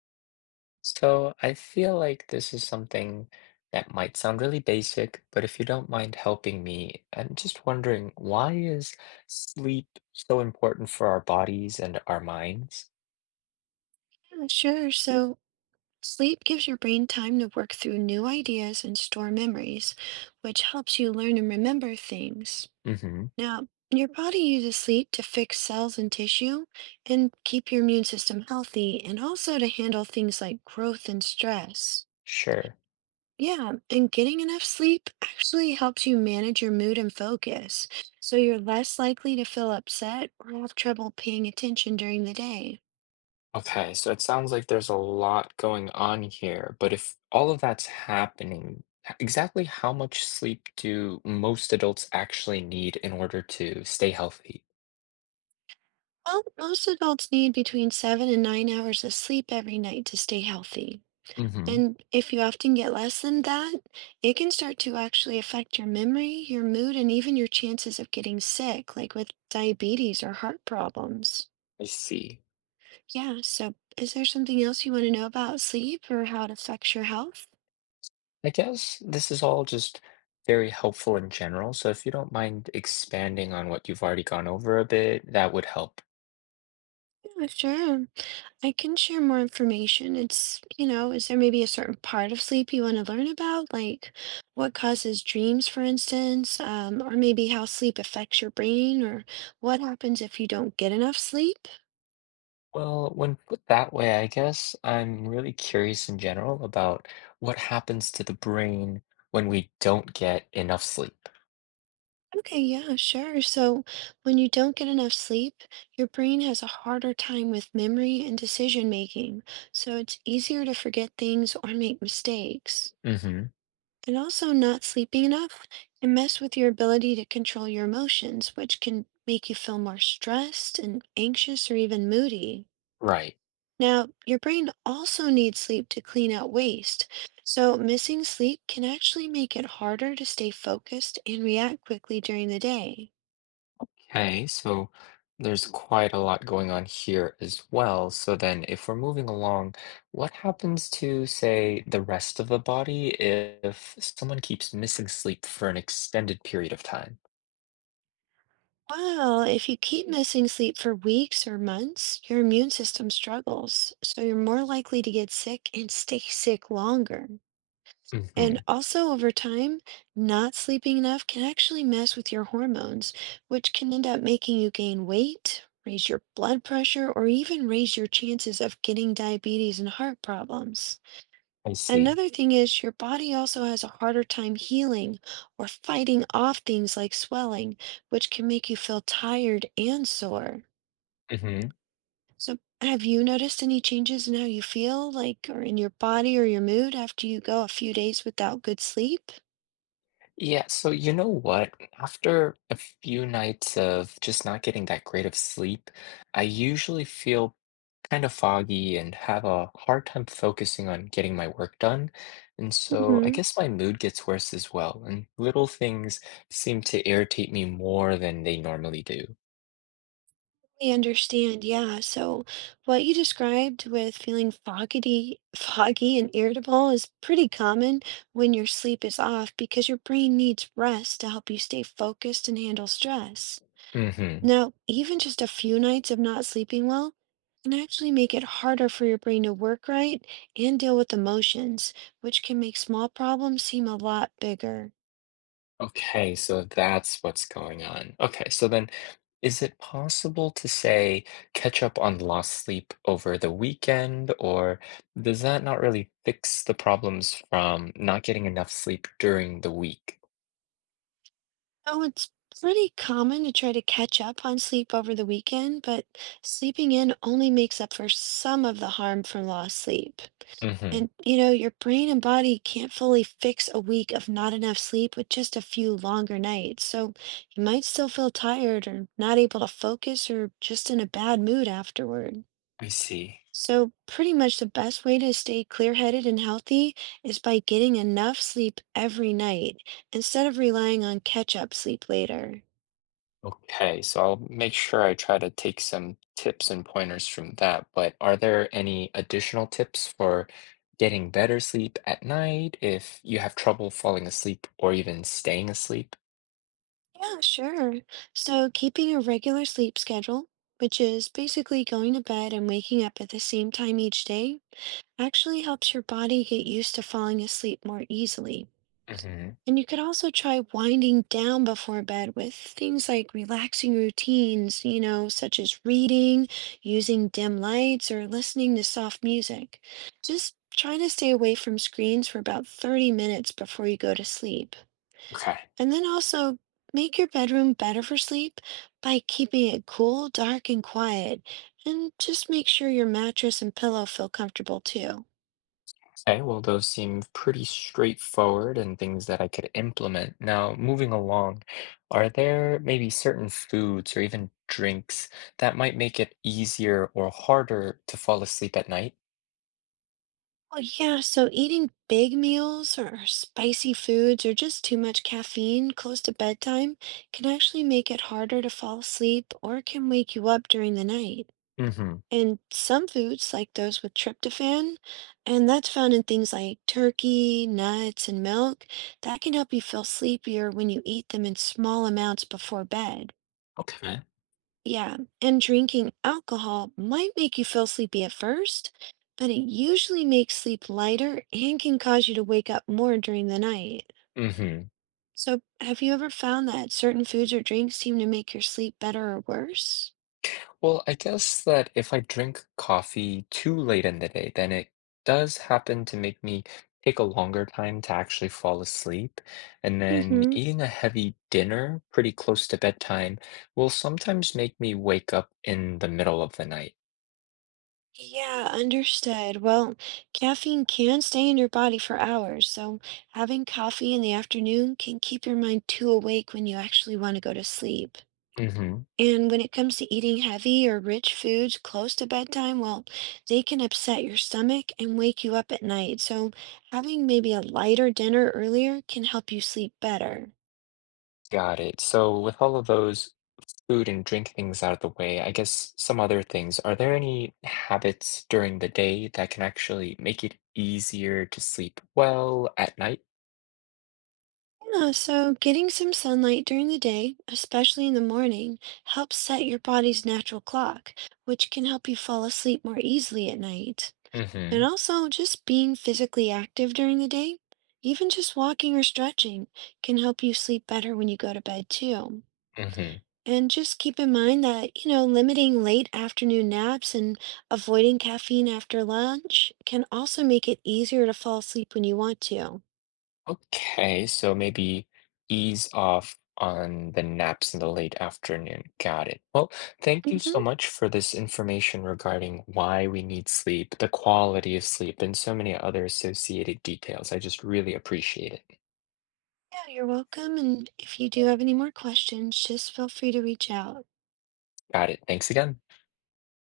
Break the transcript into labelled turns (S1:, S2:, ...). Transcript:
S1: So I feel like this is something that might sound really basic, but if you don't mind helping me, I'm just wondering why is sleep so important for our bodies and our minds?
S2: Yeah, sure. So, sleep gives your brain time to work through new ideas and store memories, which helps you learn and remember things.
S1: Mm-hmm.
S2: Now, your body uses sleep to fix cells and tissue and keep your immune system healthy, and also to handle things like growth and stress.
S1: Sure.
S2: Yeah, and getting enough sleep actually helps you manage your mood and focus, so you're less likely to feel upset or have trouble paying attention during the day.
S1: Okay, so it sounds like there's a lot going on here, but if all of that's happening, exactly how much sleep do most adults actually need in order to stay healthy?
S2: Well, most adults need between 7 and 9 hours of sleep every night to stay healthy.
S1: Mm-hmm.
S2: And if you often get less than that, it can start to actually affect your memory, your mood, and even your chances of getting sick, like with diabetes or heart problems.
S1: I see.
S2: Yeah, so is there something else you want to know about sleep or how it affects your health?
S1: I guess this is all just very helpful in general. So if you don't mind expanding on what you've already gone over a bit, that would help.
S2: Yeah, sure. I can share more information. Is there maybe a certain part of sleep you want to learn about? Like what causes dreams, for instance, or maybe how sleep affects your brain, or what happens if you don't get enough sleep?
S1: Well, when put that way, I guess I'm really curious in general about what happens to the brain when we don't get enough sleep.
S2: Okay, yeah, sure. So when you don't get enough sleep, your brain has a harder time with memory and decision making. So it's easier to forget things or make mistakes.
S1: Hmm.
S2: And also, not sleeping enough can mess with your ability to control your emotions, which can make you feel more stressed and anxious or even moody.
S1: Right.
S2: Now, your brain also needs sleep to clean out waste, so missing sleep can actually make it harder to stay focused and react quickly during the day.
S1: Okay, so there's quite a lot going on here as well. So then, if we're moving along, what happens to, say, the rest of the body if someone keeps missing sleep for an extended period of time?
S2: Well, if you keep missing sleep for weeks or months, your immune system struggles, so you're more likely to get sick and stay sick longer.
S1: Hmm.
S2: And also, over time, not sleeping enough can actually mess with your hormones, which can end up making you gain weight, raise your blood pressure, or even raise your chances of getting diabetes and heart problems.
S1: I see.
S2: Another thing is, your body also has a harder time healing or fighting off things like swelling, which can make you feel tired and sore.
S1: Hmm.
S2: So, have you noticed any changes in how you feel, like, or in your body or your mood after you go a few days without good sleep?
S1: Yeah, so you know what? After a few nights of just not getting that great of sleep, I usually feel kind of foggy and have a hard time focusing on getting my work done. And so I
S2: Mhm.
S1: guess my mood gets worse as well, and little things seem to irritate me more than they normally do.
S2: I understand, yeah. So what you described with feeling foggy and irritable is pretty common when your sleep is off because your brain needs rest to help you stay focused and handle stress.
S1: Mm-hmm.
S2: Now, even just a few nights of not sleeping well can actually make it harder for your brain to work right and deal with emotions, which can make small problems seem a lot bigger.
S1: Okay, so that's what's going on. Okay, so then is it possible to say catch up on lost sleep over the weekend, or does that not really fix the problems from not getting enough sleep during the week?
S2: Oh, it's pretty common to try to catch up on sleep over the weekend, but sleeping in only makes up for some of the harm from lost sleep.
S1: Mm-hmm.
S2: And your brain and body can't fully fix a week of not enough sleep with just a few longer nights. So you might still feel tired or not able to focus or just in a bad mood afterward.
S1: I see.
S2: So, pretty much the best way to stay clear-headed and healthy is by getting enough sleep every night instead of relying on catch-up sleep later.
S1: Okay, so I'll make sure I try to take some tips and pointers from that. But are there any additional tips for getting better sleep at night if you have trouble falling asleep or even staying asleep?
S2: Yeah, sure. So, keeping a regular sleep schedule, which is basically going to bed and waking up at the same time each day, actually helps your body get used to falling asleep more easily.
S1: Hmm.
S2: And you could also try winding down before bed with things like relaxing routines, such as reading, using dim lights, or listening to soft music. Just trying to stay away from screens for about 30 minutes before you go to sleep.
S1: Okay.
S2: And then also make your bedroom better for sleep by keeping it cool, dark, and quiet. And just make sure your mattress and pillow feel comfortable too.
S1: Okay, well, those seem pretty straightforward and things that I could implement. Now, moving along, are there maybe certain foods or even drinks that might make it easier or harder to fall asleep at night?
S2: Oh, yeah, so eating big meals or spicy foods or just too much caffeine close to bedtime can actually make it harder to fall asleep or can wake you up during the night.
S1: Hmm.
S2: And some foods, like those with tryptophan, and that's found in things like turkey, nuts, and milk, that can help you feel sleepier when you eat them in small amounts before bed.
S1: Okay.
S2: Yeah, and drinking alcohol might make you feel sleepy at first, but it usually makes sleep lighter and can cause you to wake up more during the night.
S1: Hmm.
S2: So, have you ever found that certain foods or drinks seem to make your sleep better or worse?
S1: Well, I guess that if I drink coffee too late in the day, then it does happen to make me take a longer time to actually fall asleep. And then
S2: Mm-hmm.
S1: eating a heavy dinner pretty close to bedtime will sometimes make me wake up in the middle of the night.
S2: Yeah, understood. Well, caffeine can stay in your body for hours, so having coffee in the afternoon can keep your mind too awake when you actually want to go to sleep.
S1: Hmm.
S2: And when it comes to eating heavy or rich foods close to bedtime, well, they can upset your stomach and wake you up at night. So having maybe a lighter dinner earlier can help you sleep better.
S1: Got it. So with all of those food and drink things out of the way, I guess some other things. Are there any habits during the day that can actually make it easier to sleep well at night?
S2: Yeah, so getting some sunlight during the day, especially in the morning, helps set your body's natural clock, which can help you fall asleep more easily at night. And
S1: Hmm.
S2: also, just being physically active during the day, even just walking or stretching, can help you sleep better when you go to bed too.
S1: Hmm.
S2: And just keep in mind that, limiting late afternoon naps and avoiding caffeine after lunch can also make it easier to fall asleep when you want to.
S1: Okay, so maybe ease off on the naps in the late afternoon. Got it. Well, thank you so
S2: Hmm.
S1: much for this information regarding why we need sleep, the quality of sleep, and so many other associated details. I just really appreciate it.
S2: Yeah, you're welcome. And if you do have any more questions, just feel free to reach out.
S1: Got it. Thanks again.